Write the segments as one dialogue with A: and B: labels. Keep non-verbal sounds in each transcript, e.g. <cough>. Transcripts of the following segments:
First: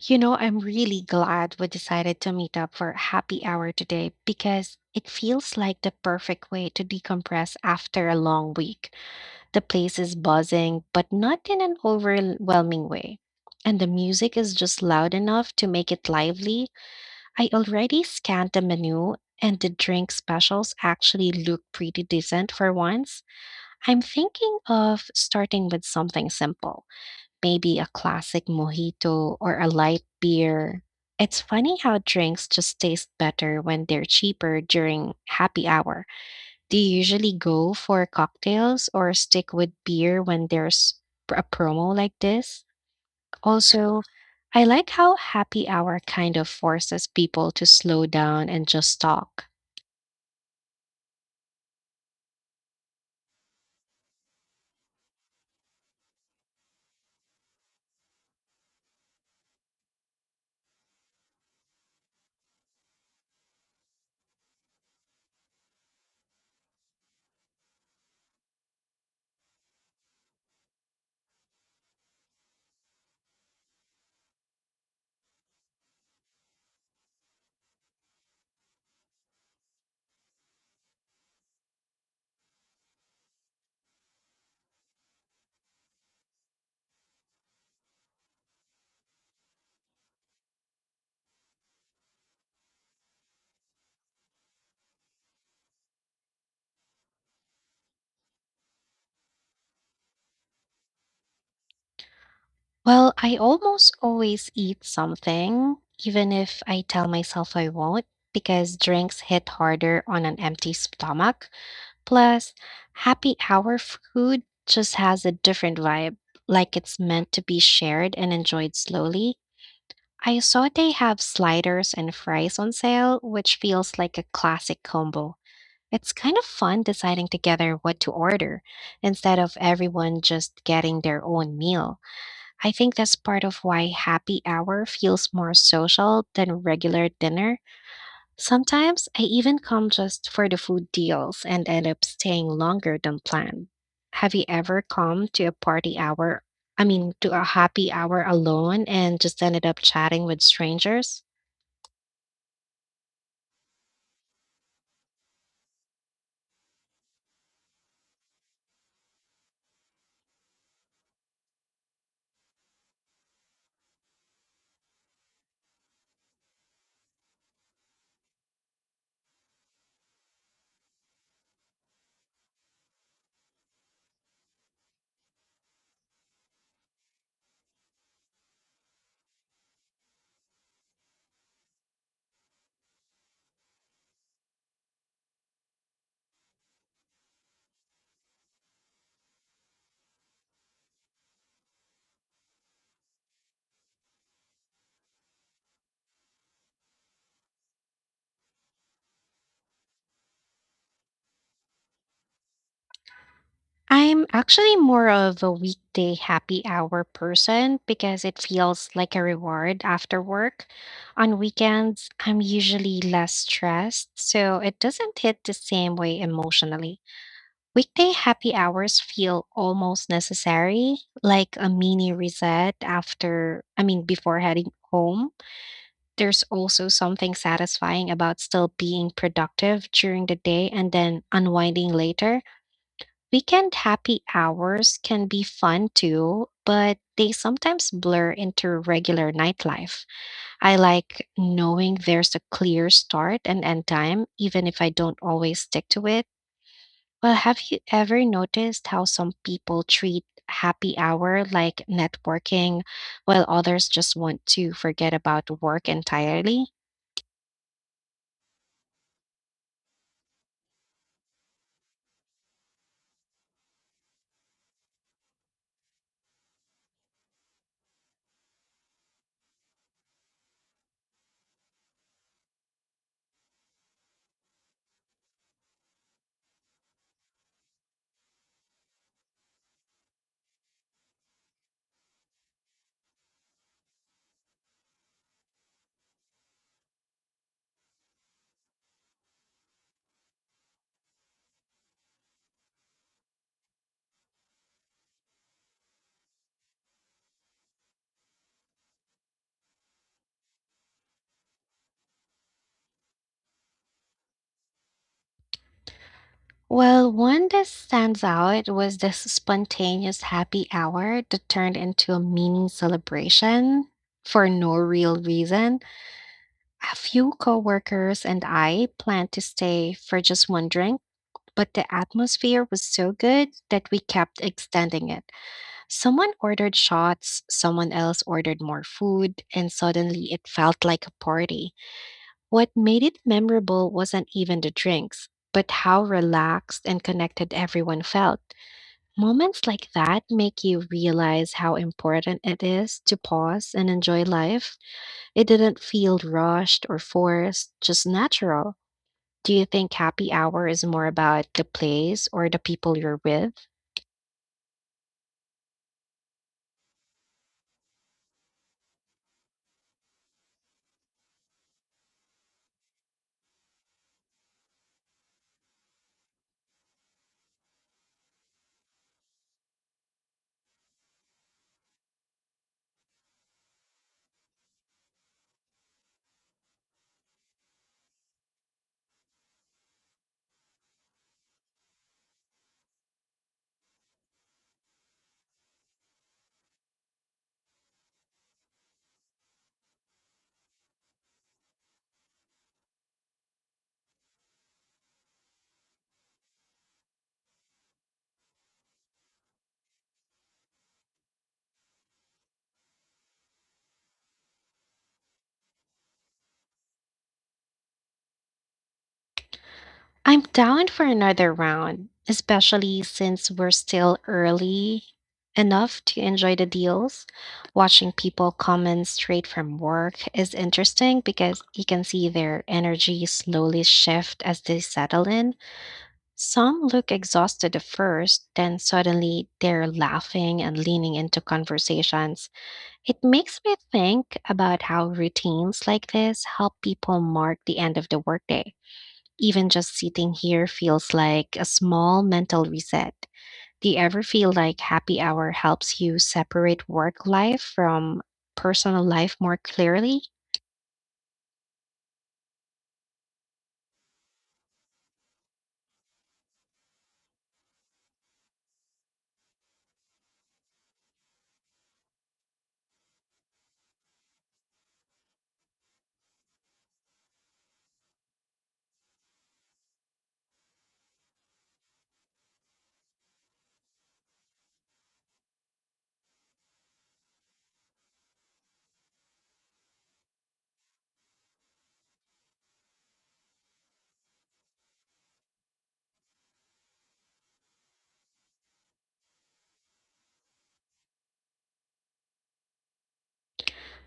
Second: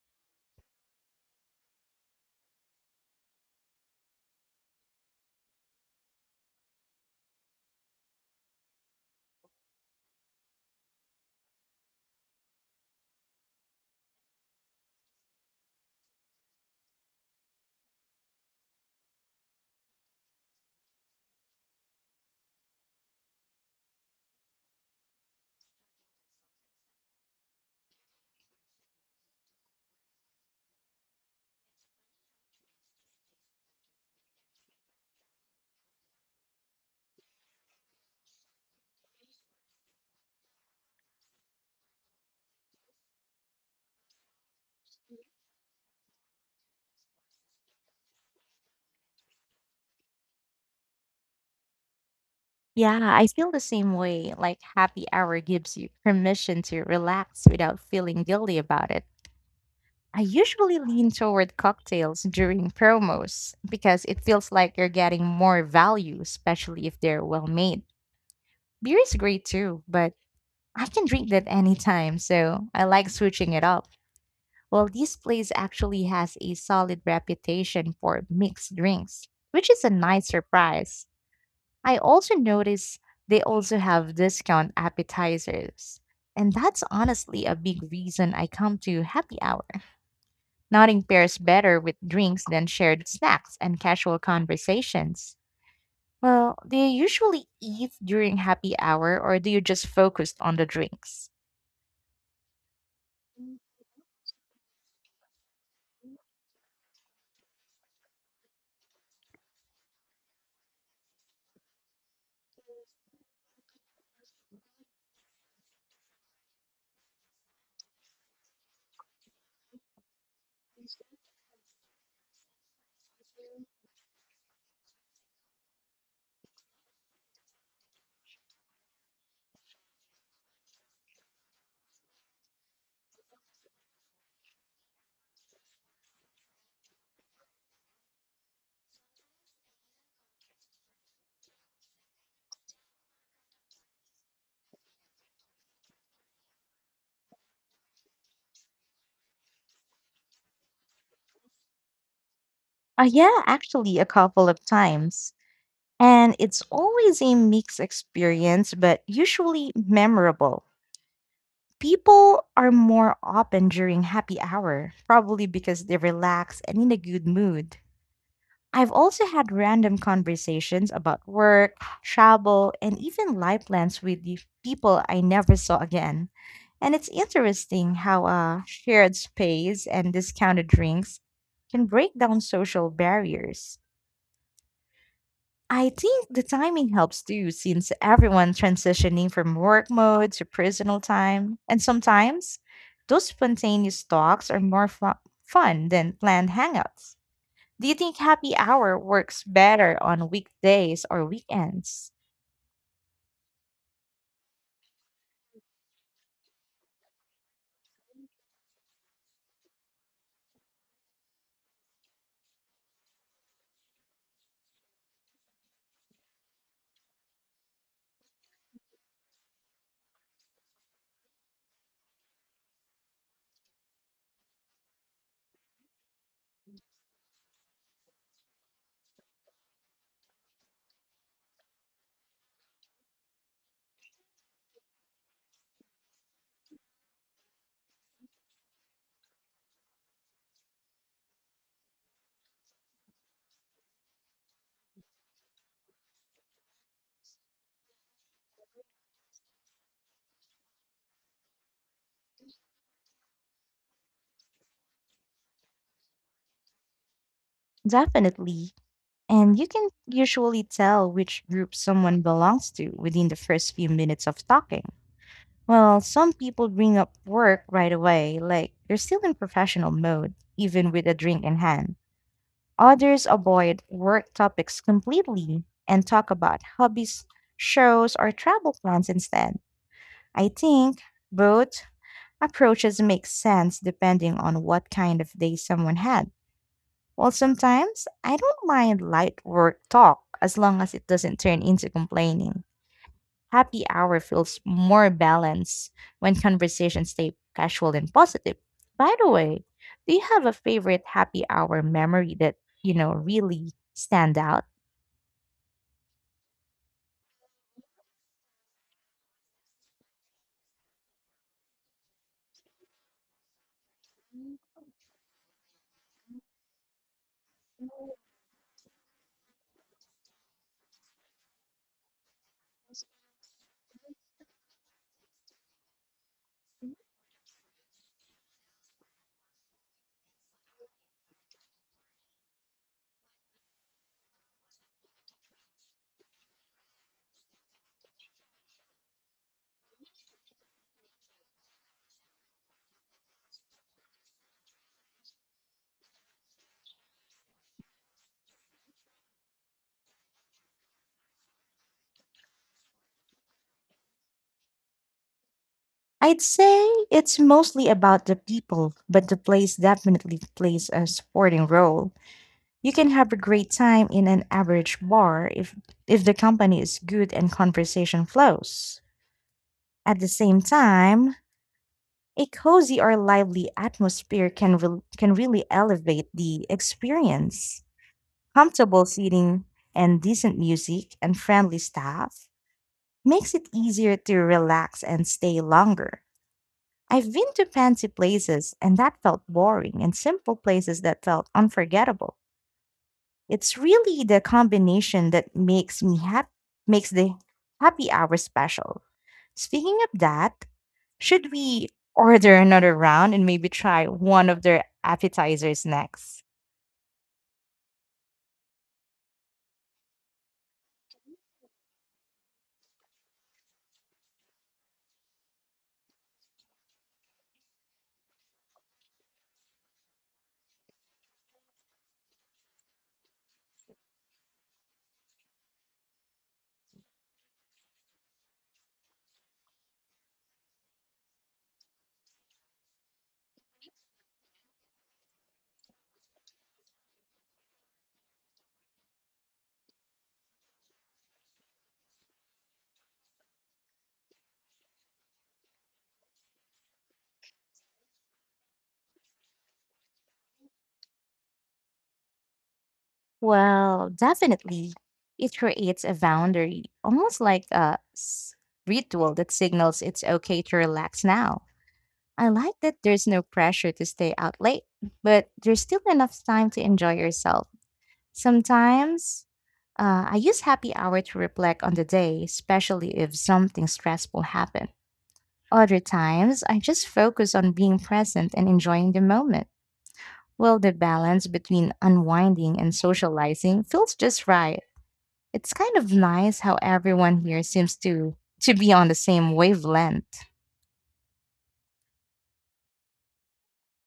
A: You know, I'm really glad we decided to meet up for happy hour today because it feels like the perfect way to decompress after a long week. The place is buzzing, but not in an overwhelming way. And the music is just loud enough to make it lively. I already scanned the menu, and the drink specials actually look pretty decent for once. I'm thinking of starting with something simple, maybe a classic mojito or a light beer. It's funny how drinks just taste better when they're cheaper during happy hour. Do you usually go for cocktails or stick with beer when there's a promo like this? Also, I like how happy hour kind of forces people to slow down and just talk.
B: Yeah, I feel the same way. Like, happy hour gives you permission to relax without feeling guilty about it. I usually lean toward cocktails during promos because it feels like you're getting more value, especially if they're well made. Beer is great too, but I can drink that anytime, so I like switching it up. Well, this place actually has a solid reputation for mixed drinks, which is a nice surprise. I also notice they also have discount appetizers. And that's honestly a big reason I come to happy hour. Nothing pairs better with drinks than shared snacks and casual conversations. Well, do you usually eat during happy hour or do you just focus on the drinks?
A: Well, I almost always eat something, even if I tell myself I won't, because drinks hit harder on an empty stomach. Plus, happy hour food just has a different vibe, like it's meant to be shared and enjoyed slowly. I saw they have sliders and fries on sale, which feels like a classic combo. It's kind of fun deciding together what to order instead of everyone just getting their own meal. I think that's part of why happy hour feels more social than regular dinner. Sometimes I even come just for the food deals and end up staying longer than planned. Have you ever come to a party hour, I mean, to a happy hour alone and just ended up chatting with strangers?
B: Yeah, actually, a couple of times. And it's always a mixed experience, but usually memorable. People are more open during happy hour, probably because they're relaxed and in a good mood. I've also had random conversations about work, travel, and even life plans with the people I never saw again. And it's interesting how a shared space and discounted drinks can break down social barriers. I think the timing helps too, since everyone transitioning from work mode to personal time. And sometimes those spontaneous talks are more fun than planned hangouts. Do you think happy hour works better on weekdays or weekends?
A: I'm actually more of a weekday happy hour person because it feels like a reward after work. On weekends, I'm usually less stressed, so it doesn't hit the same way emotionally. Weekday happy hours feel almost necessary, like a mini reset before heading home. There's also something satisfying about still being productive during the day and then unwinding later. Weekend happy hours can be fun too, but they sometimes blur into regular nightlife. I like knowing there's a clear start and end time, even if I don't always stick to it. Well, have you ever noticed how some people treat happy hour like networking, while others just want to forget about work entirely?
B: Definitely. And you can usually tell which group someone belongs to within the first few minutes of talking. Well, some people bring up work right away, like they're still in professional mode, even with a drink in hand. Others avoid work topics completely and talk about hobbies, shows, or travel plans instead. I think both approaches make sense depending on what kind of day someone had. Well, sometimes I don't mind light work talk as long as it doesn't turn into complaining. Happy hour feels more balanced when conversations stay casual and positive. By the way, do you have a favorite happy hour memory that really stand out?
A: Well, one that stands out was this spontaneous happy hour that turned into a mini celebration for no real reason. A few coworkers and I planned to stay for just one drink, but the atmosphere was so good that we kept extending it. Someone ordered shots, someone else ordered more food, and suddenly it felt like a party. What made it memorable wasn't even the drinks, but how relaxed and connected everyone felt. Moments like that make you realize how important it is to pause and enjoy life. It didn't feel rushed or forced, just natural. Do you think happy hour is more about the place or the people you're with?
B: I'd say it's mostly about the people, but the place definitely plays a supporting role. You can have a great time in an average bar if the company is good and conversation flows. At the same time, a cozy or lively atmosphere can really elevate the experience. Comfortable seating and decent music and friendly staff makes it easier to relax and stay longer. I've been to fancy places and that felt boring, and simple places that felt unforgettable. It's really the combination that makes me happy, makes the happy hour special. Speaking of that, should we order another round and maybe try one of their appetizers next?
A: I'm down for another round, especially since we're still early enough to enjoy the deals. Watching people come in straight from work is interesting because you can see their energy slowly shift as they settle in. Some look exhausted at first, then suddenly they're laughing and leaning into conversations. It makes me think about how routines like this help people mark the end of the workday. Even just sitting here feels like a small mental reset. Do you ever feel like happy hour helps you separate work life from personal life more clearly?
B: Well, definitely. It creates a boundary, almost like ritual that signals it's okay to relax now. I like that there's no pressure to stay out late, but there's still enough time to enjoy yourself. Sometimes I use happy hour to reflect on the day, especially if something stressful happened. Other times, I just focus on being present and enjoying the moment. Well, the balance between unwinding and socializing feels just right. It's kind of nice how everyone here seems to be on the same wavelength.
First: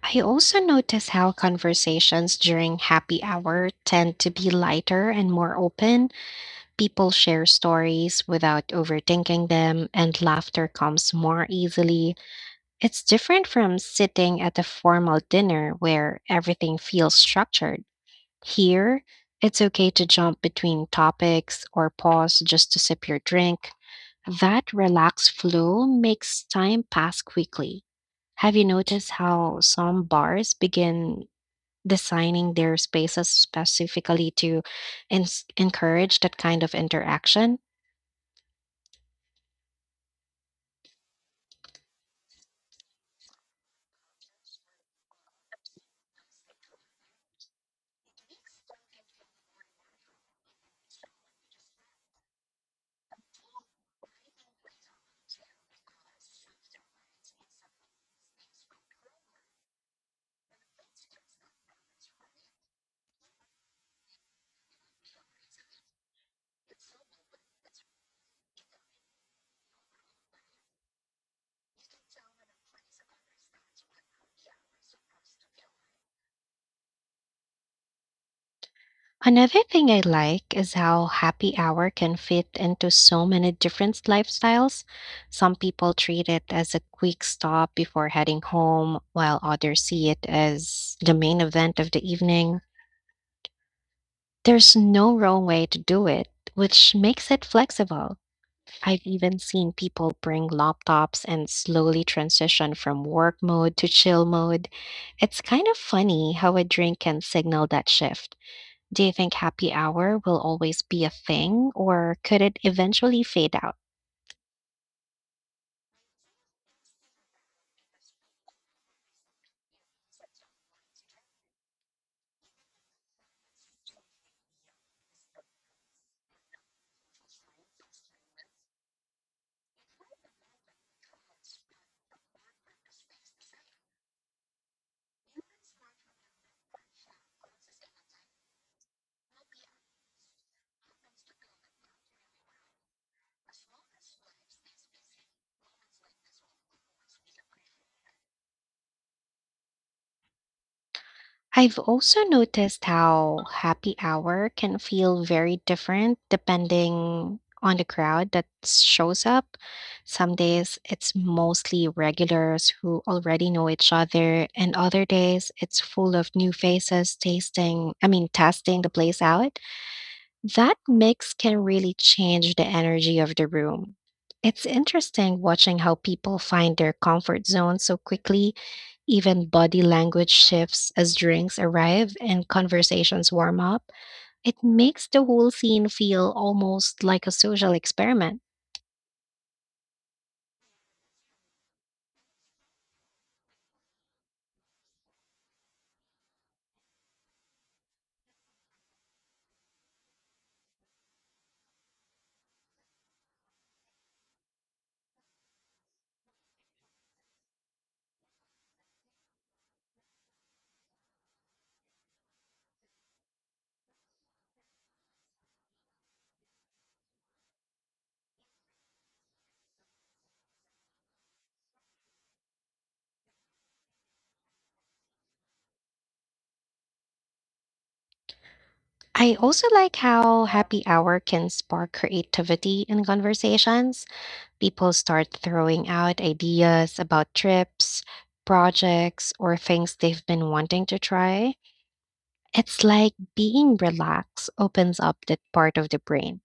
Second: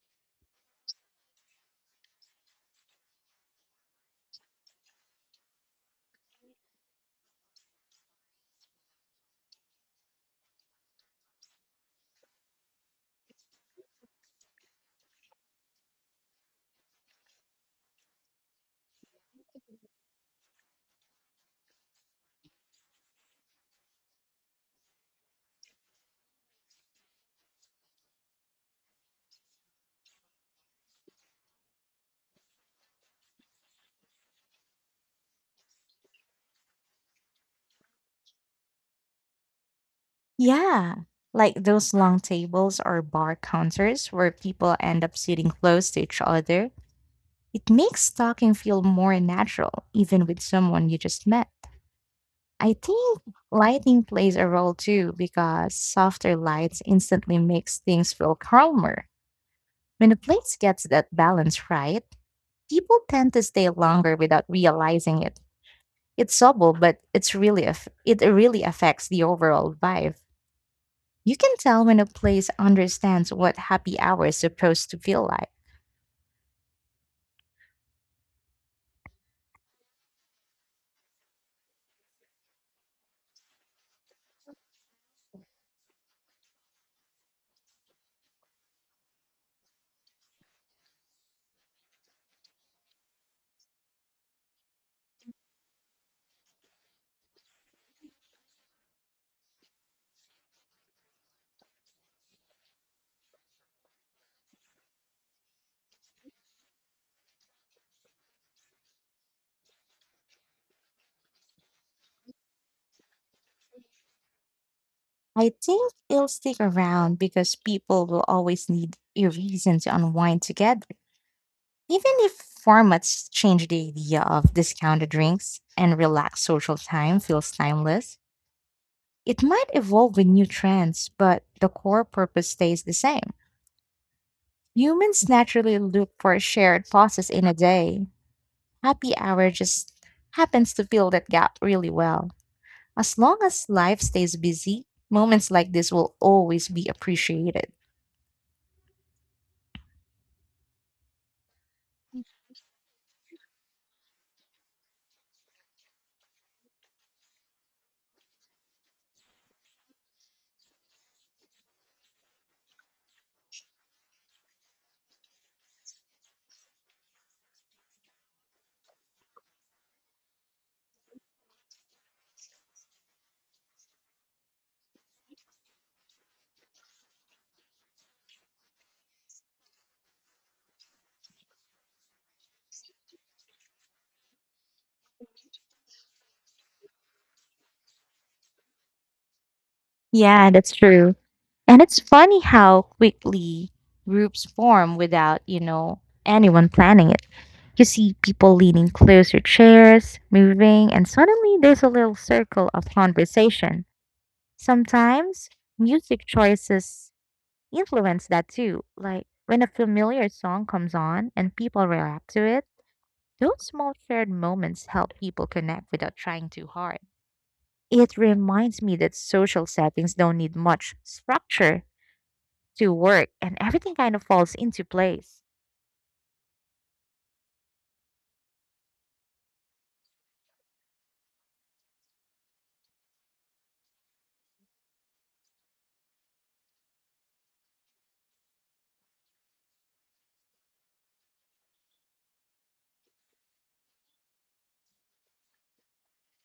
A: I also notice how conversations during happy hour tend to be lighter and more open. People share stories without overthinking them, and laughter comes more easily. It's different from sitting at a formal dinner where everything feels structured. Here, it's okay to jump between topics or pause just to sip your drink. That relaxed flow makes time pass quickly. Have you noticed how some bars begin designing their spaces specifically to ens encourage that kind of interaction?
B: Yeah, like those long tables or bar counters where people end up sitting close to each other. It makes talking feel more natural, even with someone you just met. I think lighting plays a role too because softer lights instantly makes things feel calmer. When a place gets that balance right, people tend to stay longer without realizing it. It's subtle, but it's it really affects the overall vibe. You can tell when a place understands what happy hour is supposed to feel like.
A: Another thing I like is how happy hour can fit into so many different lifestyles. Some people treat it as a quick stop before heading home, while others see it as the main event of the evening. There's no wrong way to do it, which makes it flexible. I've even seen people bring laptops and slowly transition from work mode to chill mode. It's kind of funny how a drink can signal that shift. Do you think happy hour will always be a thing, or could it eventually fade out?
B: I think it'll stick around because people will always need a reason to unwind together. Even if formats change, the idea of discounted drinks and relaxed social time feels timeless. It might evolve with new trends, but the core purpose stays the same. Humans naturally look for shared pauses in a day. Happy hour just happens to fill that gap really well. As long as life stays busy, moments like this will always be appreciated.
A: I've also noticed how happy hour can feel very different depending on the crowd that shows up. Some days it's mostly regulars who already know each other, and other days it's full of new faces testing the place out. That mix can really change the energy of the room. It's interesting watching how people find their comfort zone so quickly, even body language shifts as drinks arrive and conversations warm up. It makes the whole scene feel almost like a social experiment.
B: Yeah, that's true. And it's funny how quickly groups form without anyone planning it. You see people leaning closer, chairs moving, and suddenly there's a little circle of conversation. Sometimes music choices influence that too. Like when a familiar song comes on and people react to it, those small shared moments help people connect without trying too hard. It reminds me that social settings don't need much structure to work, and everything kind of falls into place.
A: I also like how happy hour can spark creativity in conversations. People start throwing out ideas about trips, projects, or things they've been wanting to try. It's like being relaxed opens up that part of the brain.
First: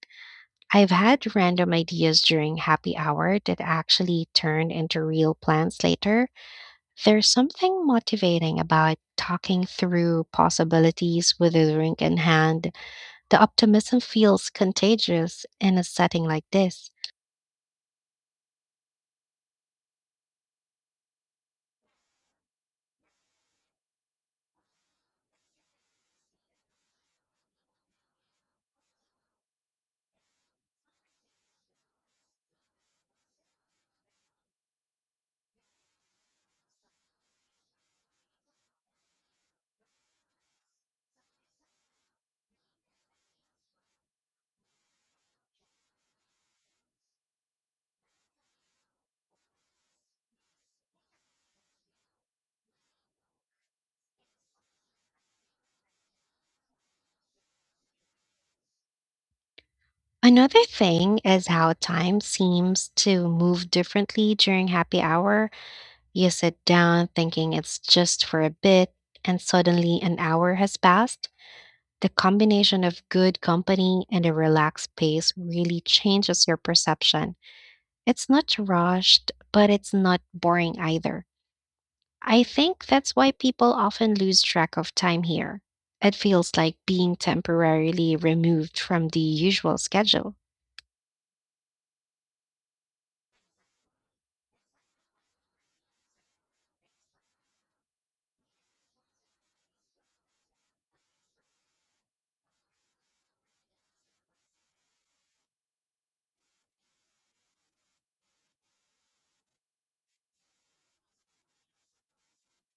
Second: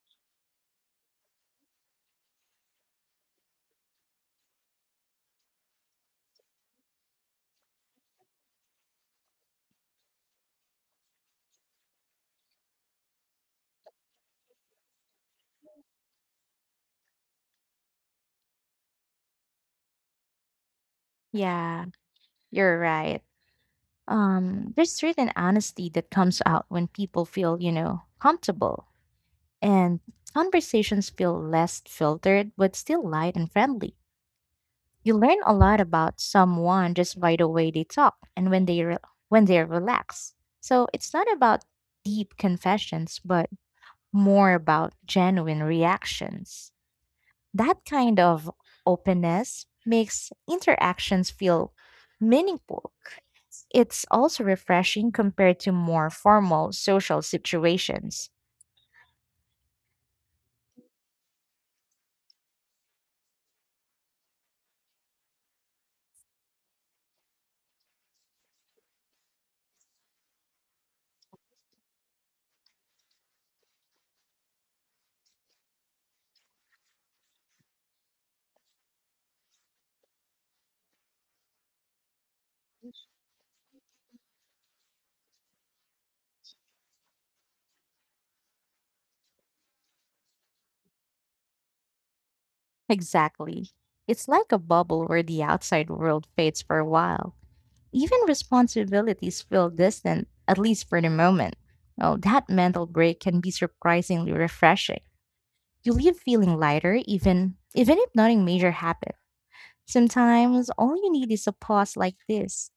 A: I've had random ideas during happy hour that actually turned into real plans later. There's something motivating about talking through possibilities with a drink in hand. The optimism feels contagious in a setting like this.
B: Yeah, you're right. There's certain honesty that comes out when people feel comfortable and conversations feel less filtered but still light and friendly. You learn a lot about someone just by the way they talk and when they're relaxed. So it's not about deep confessions, but more about genuine reactions. That kind of openness makes interactions feel meaningful. It's also refreshing compared to more formal social situations.
A: Another thing is how time seems to move differently during happy hour. You sit down thinking it's just for a bit, and suddenly an hour has passed. The combination of good company and a relaxed pace really changes your perception. It's not rushed, but it's not boring either. I think that's why people often lose track of time here. It feels like being temporarily removed from the usual schedule.
B: Exactly. It's like a bubble where the outside world fades for a while. Even responsibilities feel distant, at least for the moment. Well, that mental break can be surprisingly refreshing. You leave feeling lighter, even if nothing major happened. Sometimes all you need is a pause like this.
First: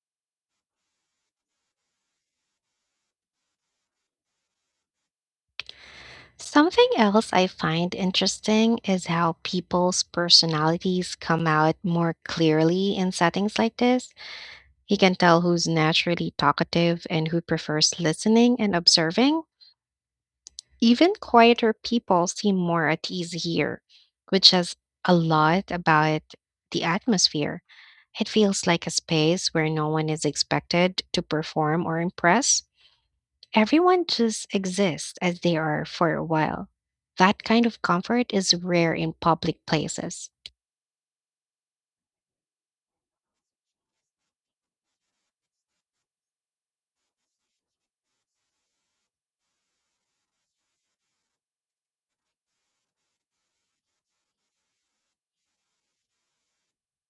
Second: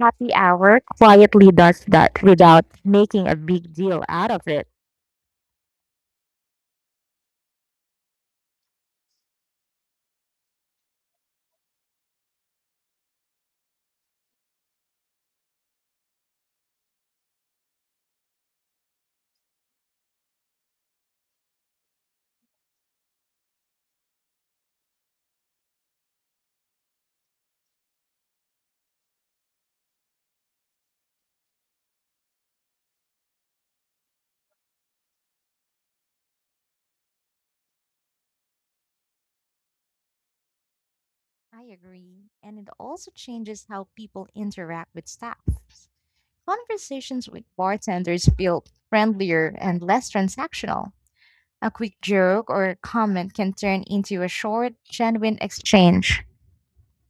B: Happy hour quietly does that without making a big deal out of it.
A: Something else I find interesting is how people's personalities come out more clearly in settings like this. You can tell who's naturally talkative and who prefers listening and observing. Even quieter people seem more at ease here, which says a lot about the atmosphere. It feels like a space where no one is expected to perform or impress. Everyone just exists as they are for a while. That kind of comfort is rare in public places.
B: I agree. And it also changes how people interact with staff. Conversations with bartenders feel friendlier and less transactional. A quick joke or comment can turn into a short, genuine exchange.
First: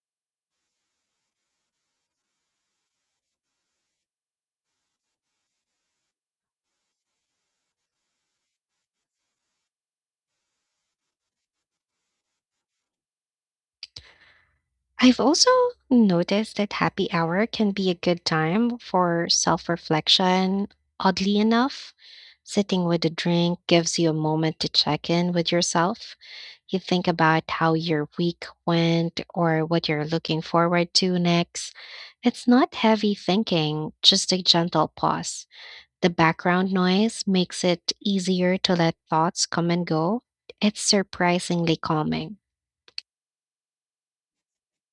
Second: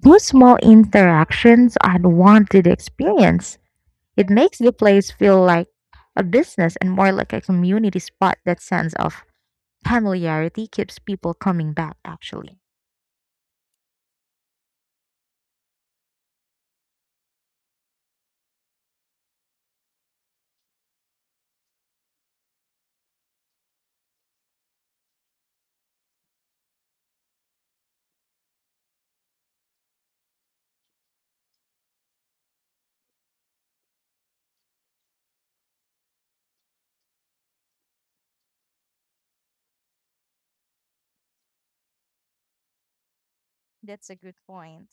B: Those small interactions add warmth to the experience. It makes the place feel like a business and more like a community spot. That sense of familiarity keeps people coming back, actually.
A: I've also noticed that happy hour can be a good time for self reflection. Oddly enough, sitting with a drink gives you a moment to check in with yourself. You think about how your week went or what you're looking forward to next. It's not heavy thinking, just a gentle pause. The background noise makes it easier to let thoughts come and go. It's surprisingly calming.
B: That's a good point.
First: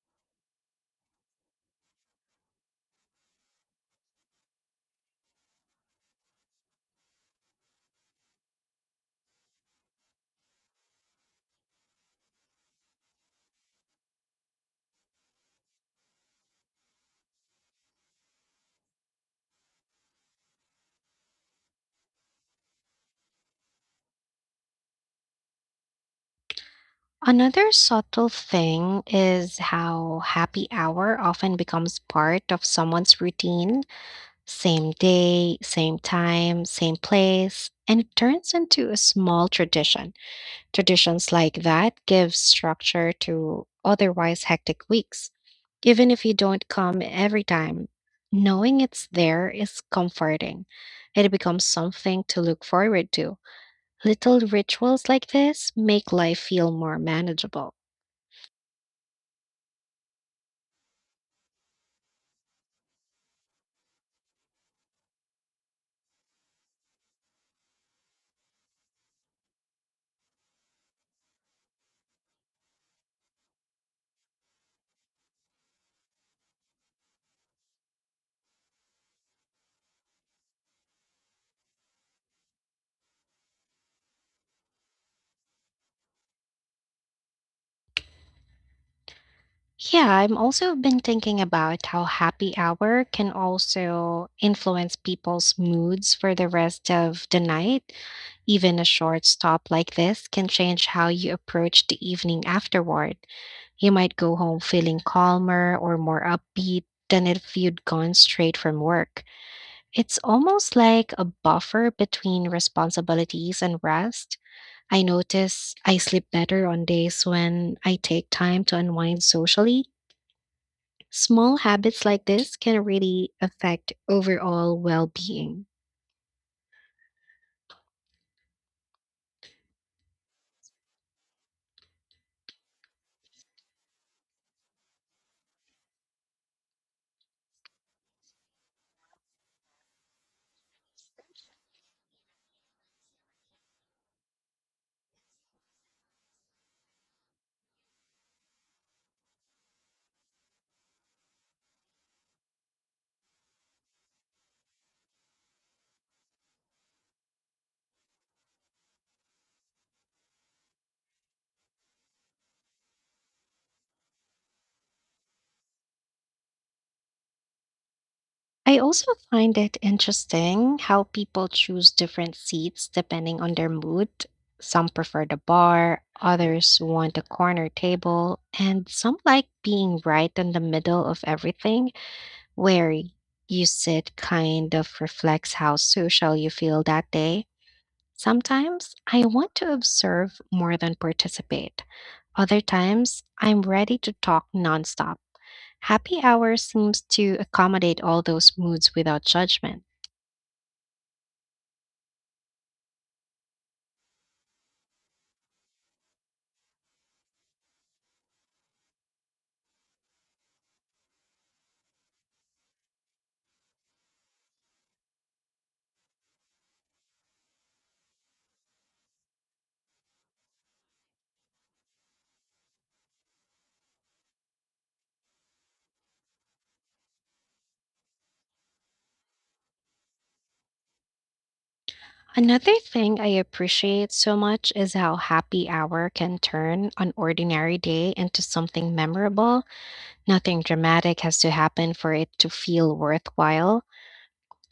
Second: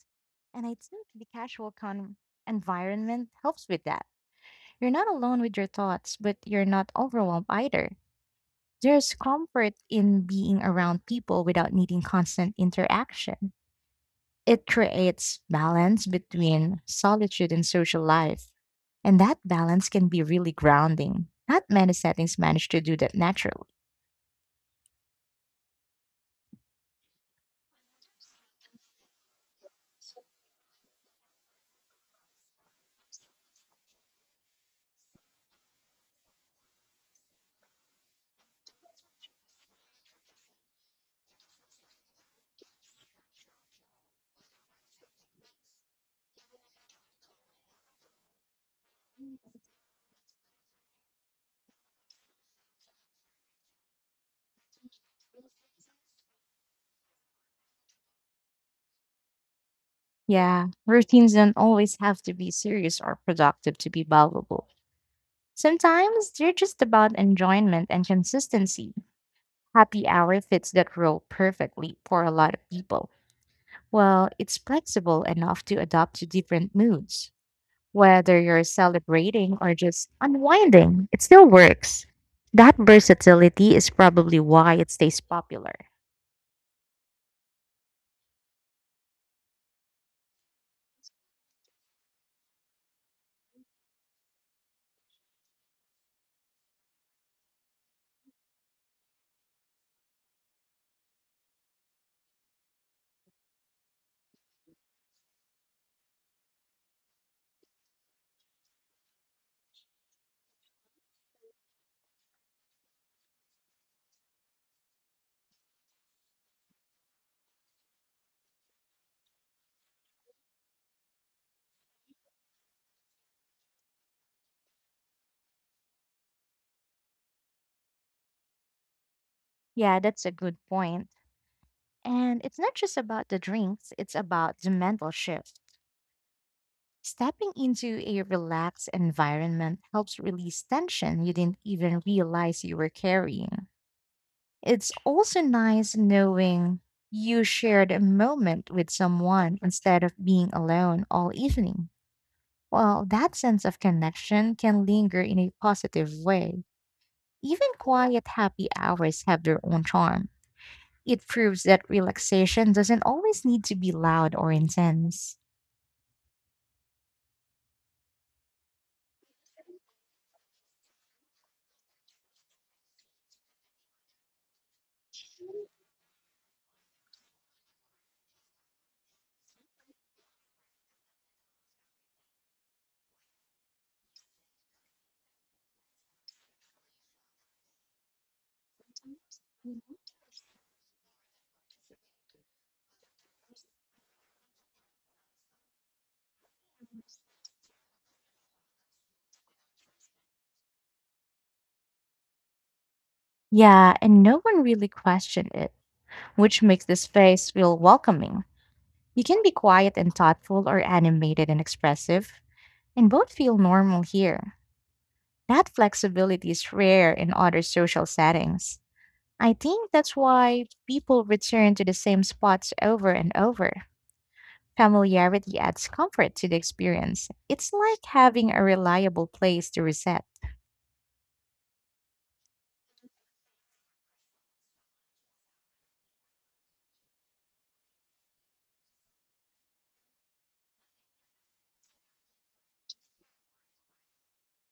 B: And I think the environment helps with that. You're not alone with your thoughts, but you're not overwhelmed either. There's comfort in being around people without needing constant interaction. It creates balance between solitude and social life. And that balance can be really grounding. Not many settings manage to do that naturally.
A: Another subtle thing is how happy hour often becomes part of someone's routine. Same day, same time, same place, and it turns into a small tradition. Traditions like that give structure to otherwise hectic weeks. Even if you don't come every time, knowing it's there is comforting. It becomes something to look forward to. Little rituals like this make life feel more manageable.
B: Yeah, routines don't always have to be serious or productive to be valuable. Sometimes they're just about enjoyment and consistency. Happy hour fits that role perfectly for a lot of people. Well, it's flexible enough to adapt to different moods. Whether you're celebrating or just unwinding, it still works. That versatility is probably why it stays popular.
A: Yeah, I'm also been thinking about how happy hour can also influence people's moods for the rest of the night. Even a short stop like this can change how you approach the evening afterward. You might go home feeling calmer or more upbeat than if you'd gone straight from work. It's almost like a buffer between responsibilities and rest. I notice I sleep better on days when I take time to unwind socially. Small habits like this can really affect overall well being.
B: Yeah, that's a good point. And it's not just about the drinks, it's about the mental shift. Stepping into a relaxed environment helps release tension you didn't even realize you were carrying. It's also nice knowing you shared a moment with someone instead of being alone all evening. Well, that sense of connection can linger in a positive way. Even quiet, happy hours have their own charm. It proves that relaxation doesn't always need to be loud or intense.
A: I also find it interesting how people choose different seats depending on their mood. Some prefer the bar, others want a corner table, and some like being right in the middle of everything, where you sit kind of reflects how social you feel that day. Sometimes I want to observe more than participate. Other times I'm ready to talk nonstop. Happy hour seems to accommodate all those moods without judgment.
B: Yeah, and no one really questioned it, which makes the space feel welcoming. You can be quiet and thoughtful or animated and expressive, and both feel normal here. That flexibility is rare in other social settings. I think that's why people return to the same spots over and over. Familiarity adds comfort to the experience. It's like having a reliable place to reset.
A: Another thing I appreciate so much is how happy hour can turn an ordinary day into something memorable. Nothing dramatic has to happen for it to feel worthwhile.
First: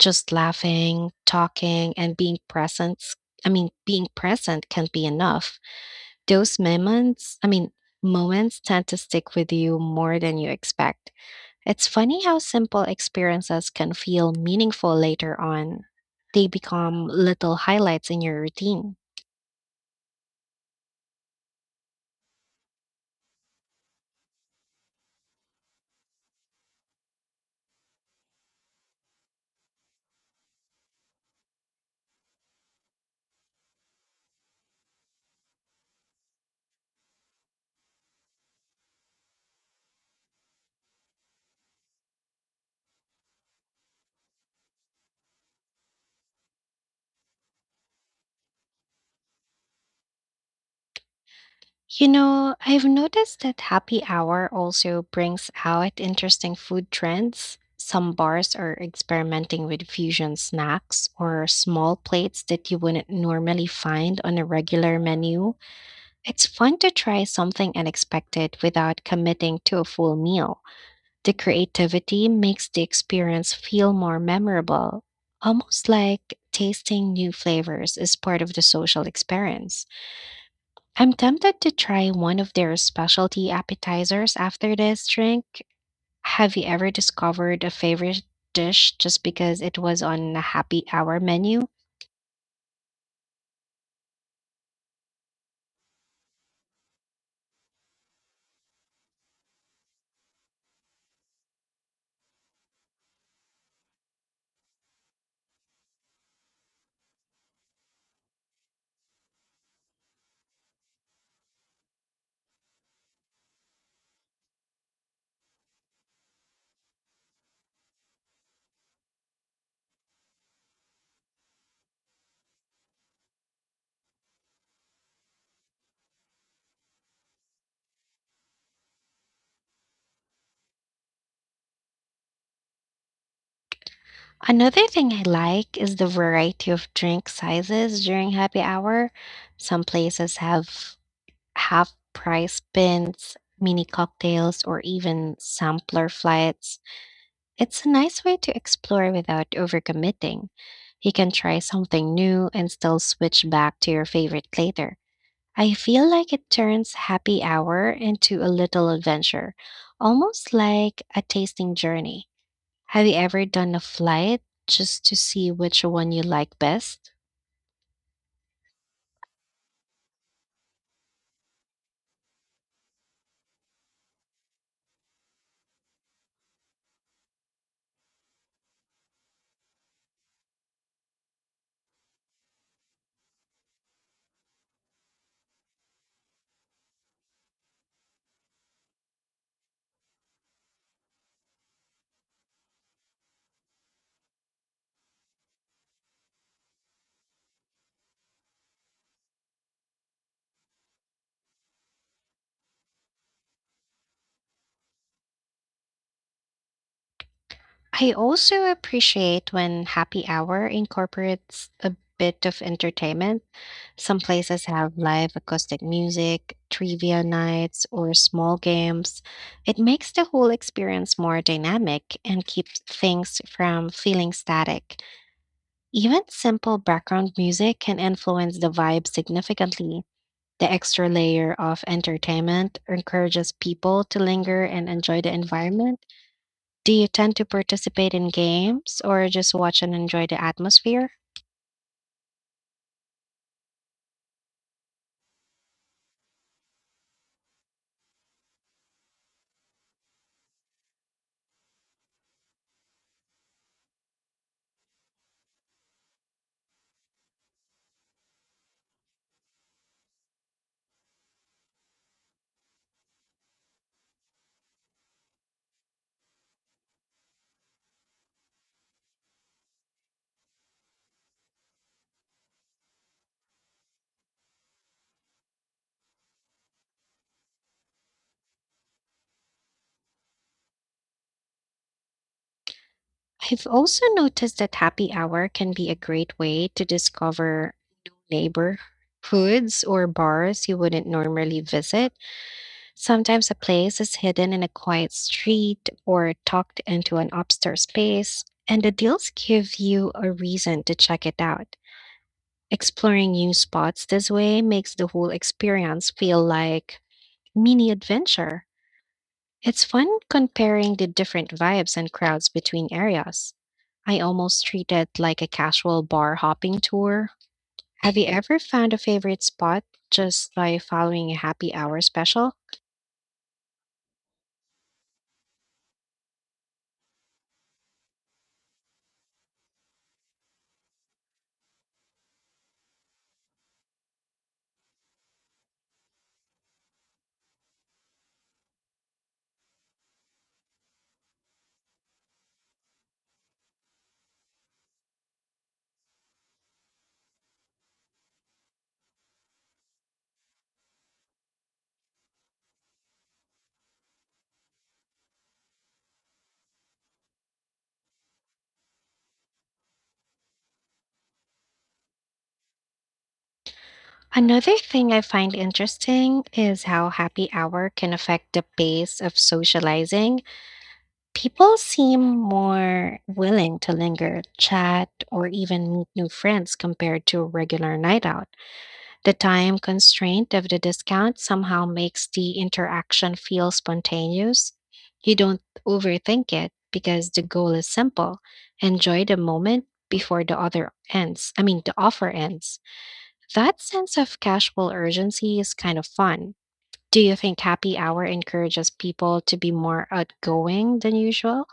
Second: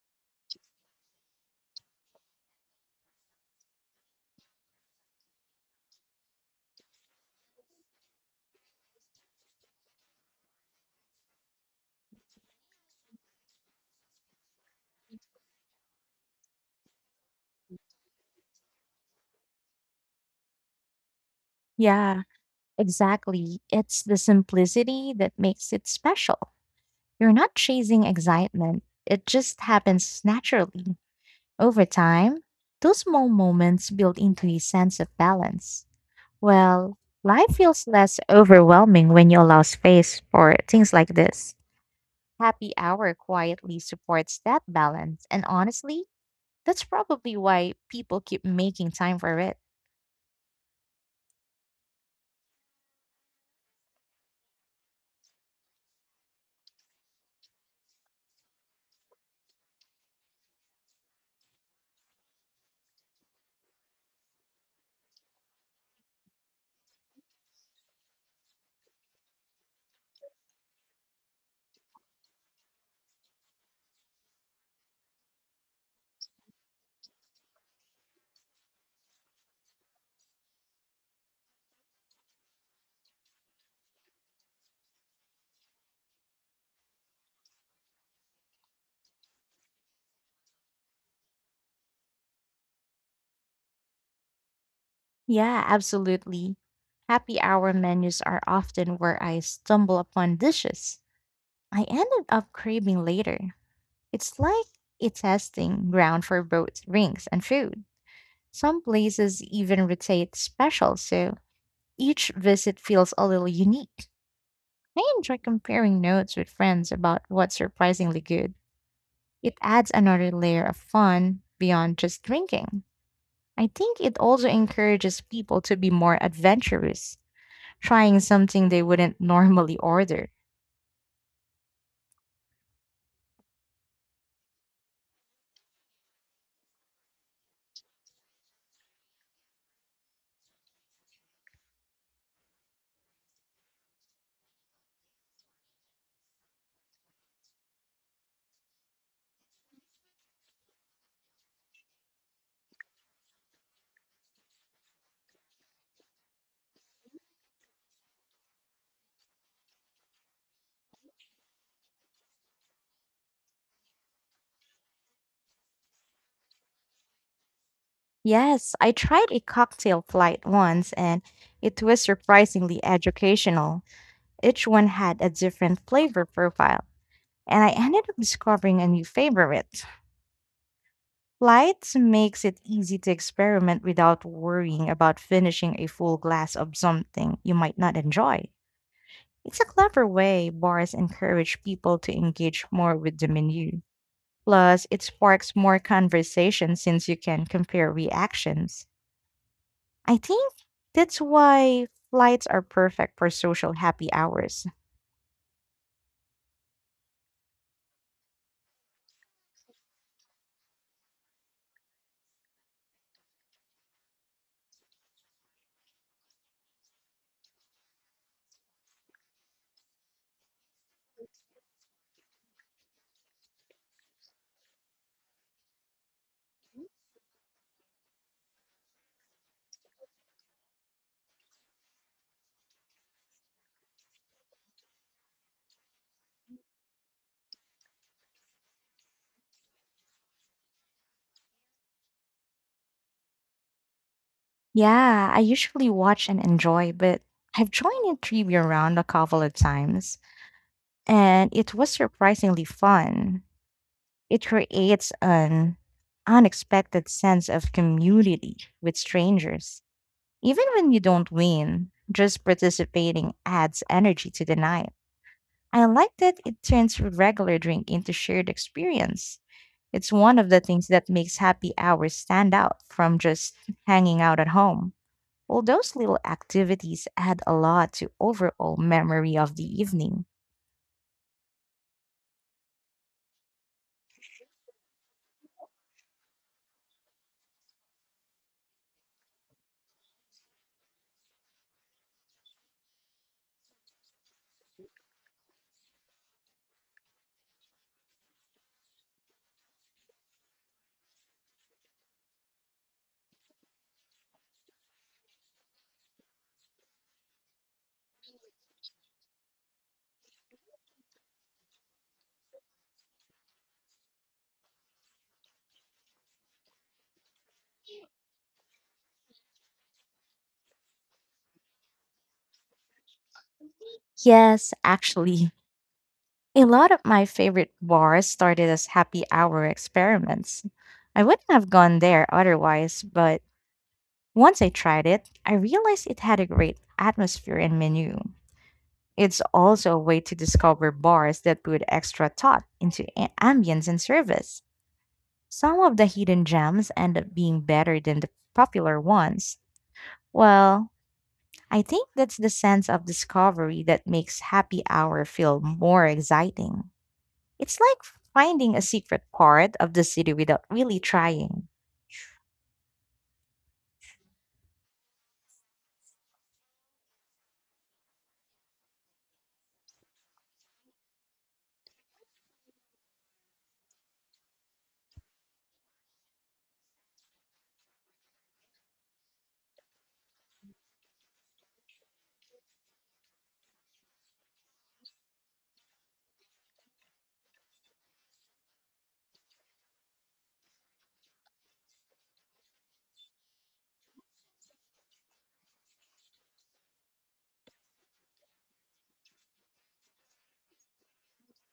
A: Just laughing, talking, and being present. Being present can be enough. Those moments, I mean, Moments tend to stick with you more than you expect. It's funny how simple experiences can feel meaningful later on. They become little highlights in your routine.
B: Yeah, exactly. It's the simplicity that makes it special. You're not chasing excitement, it just happens naturally. Over time, those small moments build into a sense of balance. Well, life feels less overwhelming when you allow space for things like this. Happy hour quietly supports that balance. And honestly, that's probably why people keep making time for it.
A: You know, I've noticed that happy hour also brings out interesting food trends. Some bars are experimenting with fusion snacks or small plates that you wouldn't normally find on a regular menu. It's fun to try something unexpected without committing to a full meal. The creativity makes the experience feel more memorable, almost like tasting new flavors is part of the social experience. I'm tempted to try one of their specialty appetizers after this drink. Have you ever discovered a favorite dish just because it was on a happy hour menu?
B: Yeah, absolutely. Happy hour menus are often where I stumble upon dishes I ended up craving later. It's like a testing ground for both drinks and food. Some places even rotate specials, so each visit feels a little unique. I enjoy comparing notes with friends about what's surprisingly good. It adds another layer of fun beyond just drinking. I think it also encourages people to be more adventurous, trying something they wouldn't <laughs> normally order.
A: Another thing I like is the variety of drink sizes during happy hour. Some places have half price bins, mini cocktails, or even sampler flights. It's a nice way to explore without overcommitting. You can try something new and still switch back to your favorite later. I feel like it turns happy hour into a little adventure, almost like a tasting journey. Have you ever done a flight just to see which one you like best?
B: Yes, I tried a cocktail flight once, and it was surprisingly educational. Each one had a different flavor profile, and I ended up discovering a new favorite. Flights makes it easy to experiment without worrying about finishing a full glass of something you might not enjoy. It's a clever way bars encourage people to engage more with the menu. Plus, it sparks more conversation since you can compare reactions. I think that's why flights are perfect for social happy hours.
A: I also appreciate when happy hour incorporates a bit of entertainment. Some places have live acoustic music, trivia nights, or small games. It makes the whole experience more dynamic and keeps things from feeling static. Even simple background music can influence the vibe significantly. The extra layer of entertainment encourages people to linger and enjoy the environment. Do you tend to participate in games or just watch and enjoy the atmosphere?
B: Yeah, I usually watch and enjoy, but I've joined a trivia round a couple of times, and it was surprisingly fun. It creates an unexpected sense of community with strangers. Even when you don't win, just participating adds energy to the night. I like that it turns regular drink into shared experience. It's one of the things that makes happy hours stand out from just hanging out at home. All those little activities add a lot to overall memory of the evening.
A: I've also noticed that happy hour can be a great way to discover new neighborhoods or bars you wouldn't normally visit. Sometimes a place is hidden in a quiet street or tucked into an upstairs space, and the deals give you a reason to check it out. Exploring new spots this way makes the whole experience feel like mini adventure. It's fun comparing the different vibes and crowds between areas. I almost treat it like a casual bar hopping tour. Have you ever found a favorite spot just by following a happy hour special?
B: Yes, actually, <laughs> a lot of my favorite bars started as happy hour experiments. I wouldn't have gone there otherwise, but once I tried it, I realized it had a great atmosphere and menu. It's also a way to discover bars that put extra thought into ambience and service. Some of the hidden gems end up being better than the popular ones. Well, I think that's the sense of discovery that makes happy hour feel more exciting. It's like finding a secret part of the city without really trying.
A: Another thing I find interesting is how happy hour can affect the pace of socializing. People seem more willing to linger, chat, or even meet new friends compared to a regular night out. The time constraint of the discount somehow makes the interaction feel spontaneous. You don't overthink it because the goal is simple. Enjoy the moment before the other ends. I mean, the offer ends. That sense of casual urgency is kind of fun. Do you think happy hour encourages people to be more outgoing than usual?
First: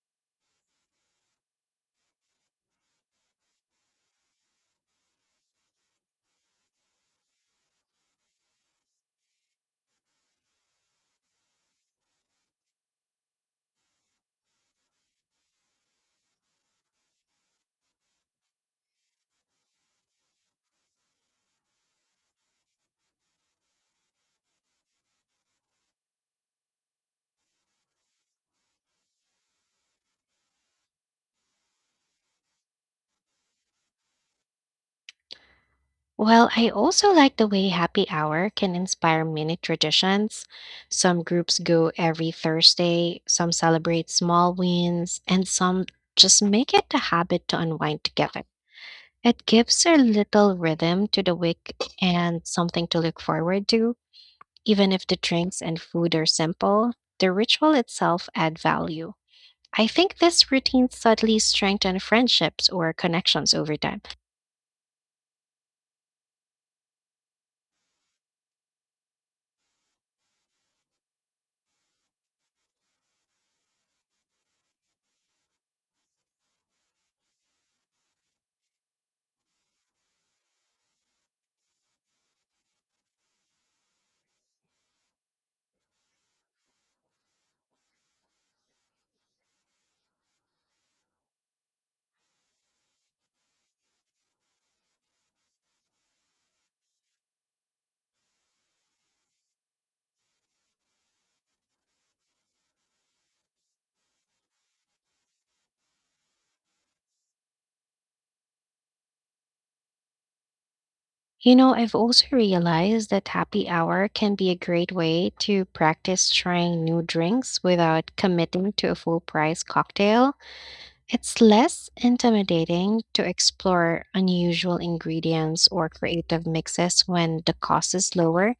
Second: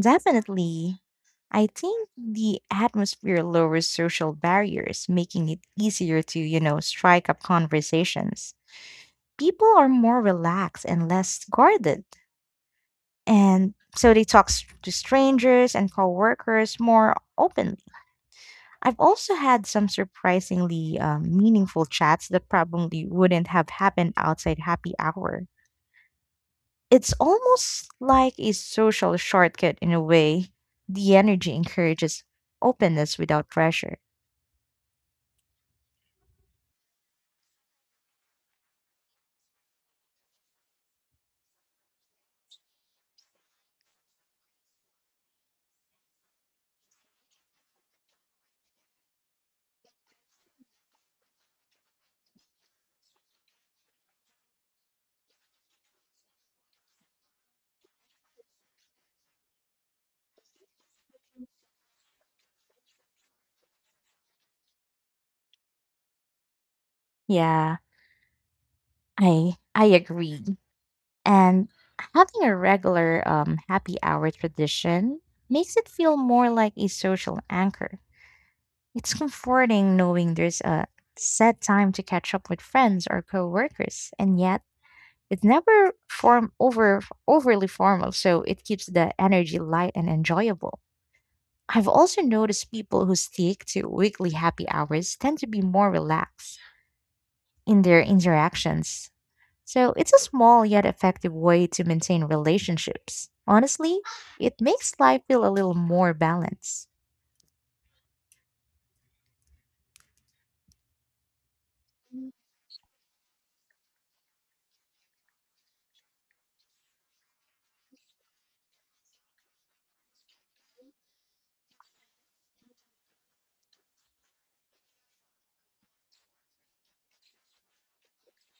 B: Definitely, I think the atmosphere lowers social barriers, making it easier to strike up conversations. People are more relaxed and less guarded. And so they to strangers and coworkers more openly. I've also had some surprisingly meaningful chats that probably wouldn't have happened outside happy hour. It's almost like a social shortcut in a way. The energy encourages openness without pressure.
A: Well, I also like the way happy hour can inspire many traditions. Some groups go every Thursday, some celebrate small wins, and some just make it a habit to unwind together. It gives a little rhythm to the week and something to look forward to. Even if the drinks and food are simple, the ritual itself add value. I think this routine subtly strengthen friendships or connections over time.
B: Yeah. I agree. And having a regular happy hour tradition makes it feel more like a social anchor. It's comforting knowing there's a set time to catch up with friends or coworkers, and yet it's never form over overly formal, so it keeps the energy light and enjoyable. I've also noticed people who stick to weekly happy hours tend to be more relaxed in their interactions. So it's a small yet effective way to maintain relationships. Honestly, it makes life feel a little more balanced.
A: You know, I've also realized that happy hour can be a great way to practice trying new drinks without committing to a full price cocktail. It's less intimidating to explore unusual ingredients or creative mixes when the cost is lower.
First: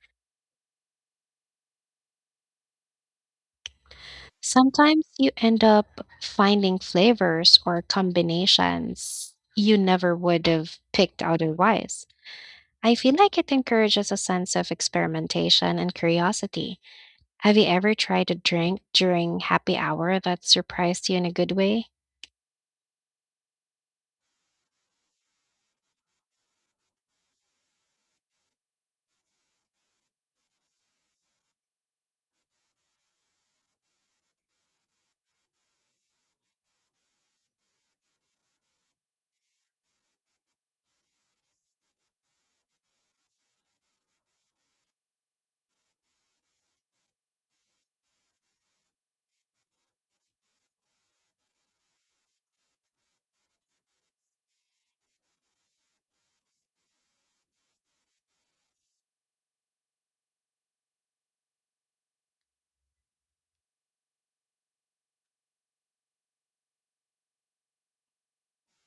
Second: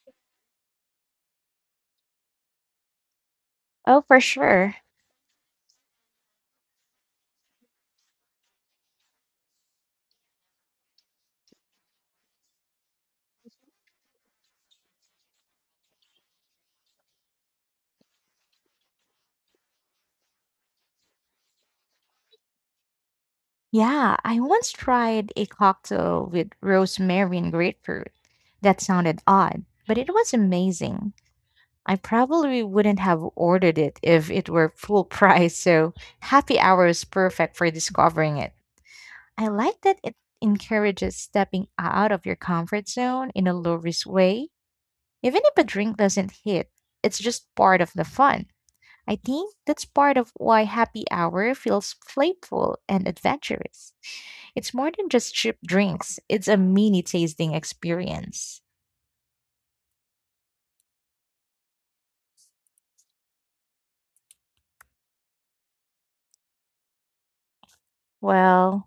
B: Oh, for sure.
A: Sometimes you end up finding flavors or combinations you never would have picked otherwise. I feel like it encourages a sense of experimentation and curiosity. Have you ever tried a drink during happy hour that surprised you in a good way?
B: Yeah, I once tried a cocktail with rosemary and grapefruit. That sounded odd, but it was amazing. I probably wouldn't have ordered it if it were full <laughs> price, so happy hour is perfect for discovering it. I like that it encourages stepping out of your comfort zone in a low risk way. Even if a drink doesn't hit, it's just part of the fun. I think that's part of why happy hour feels playful and adventurous. It's more than just cheap drinks, it's a mini tasting experience. Well,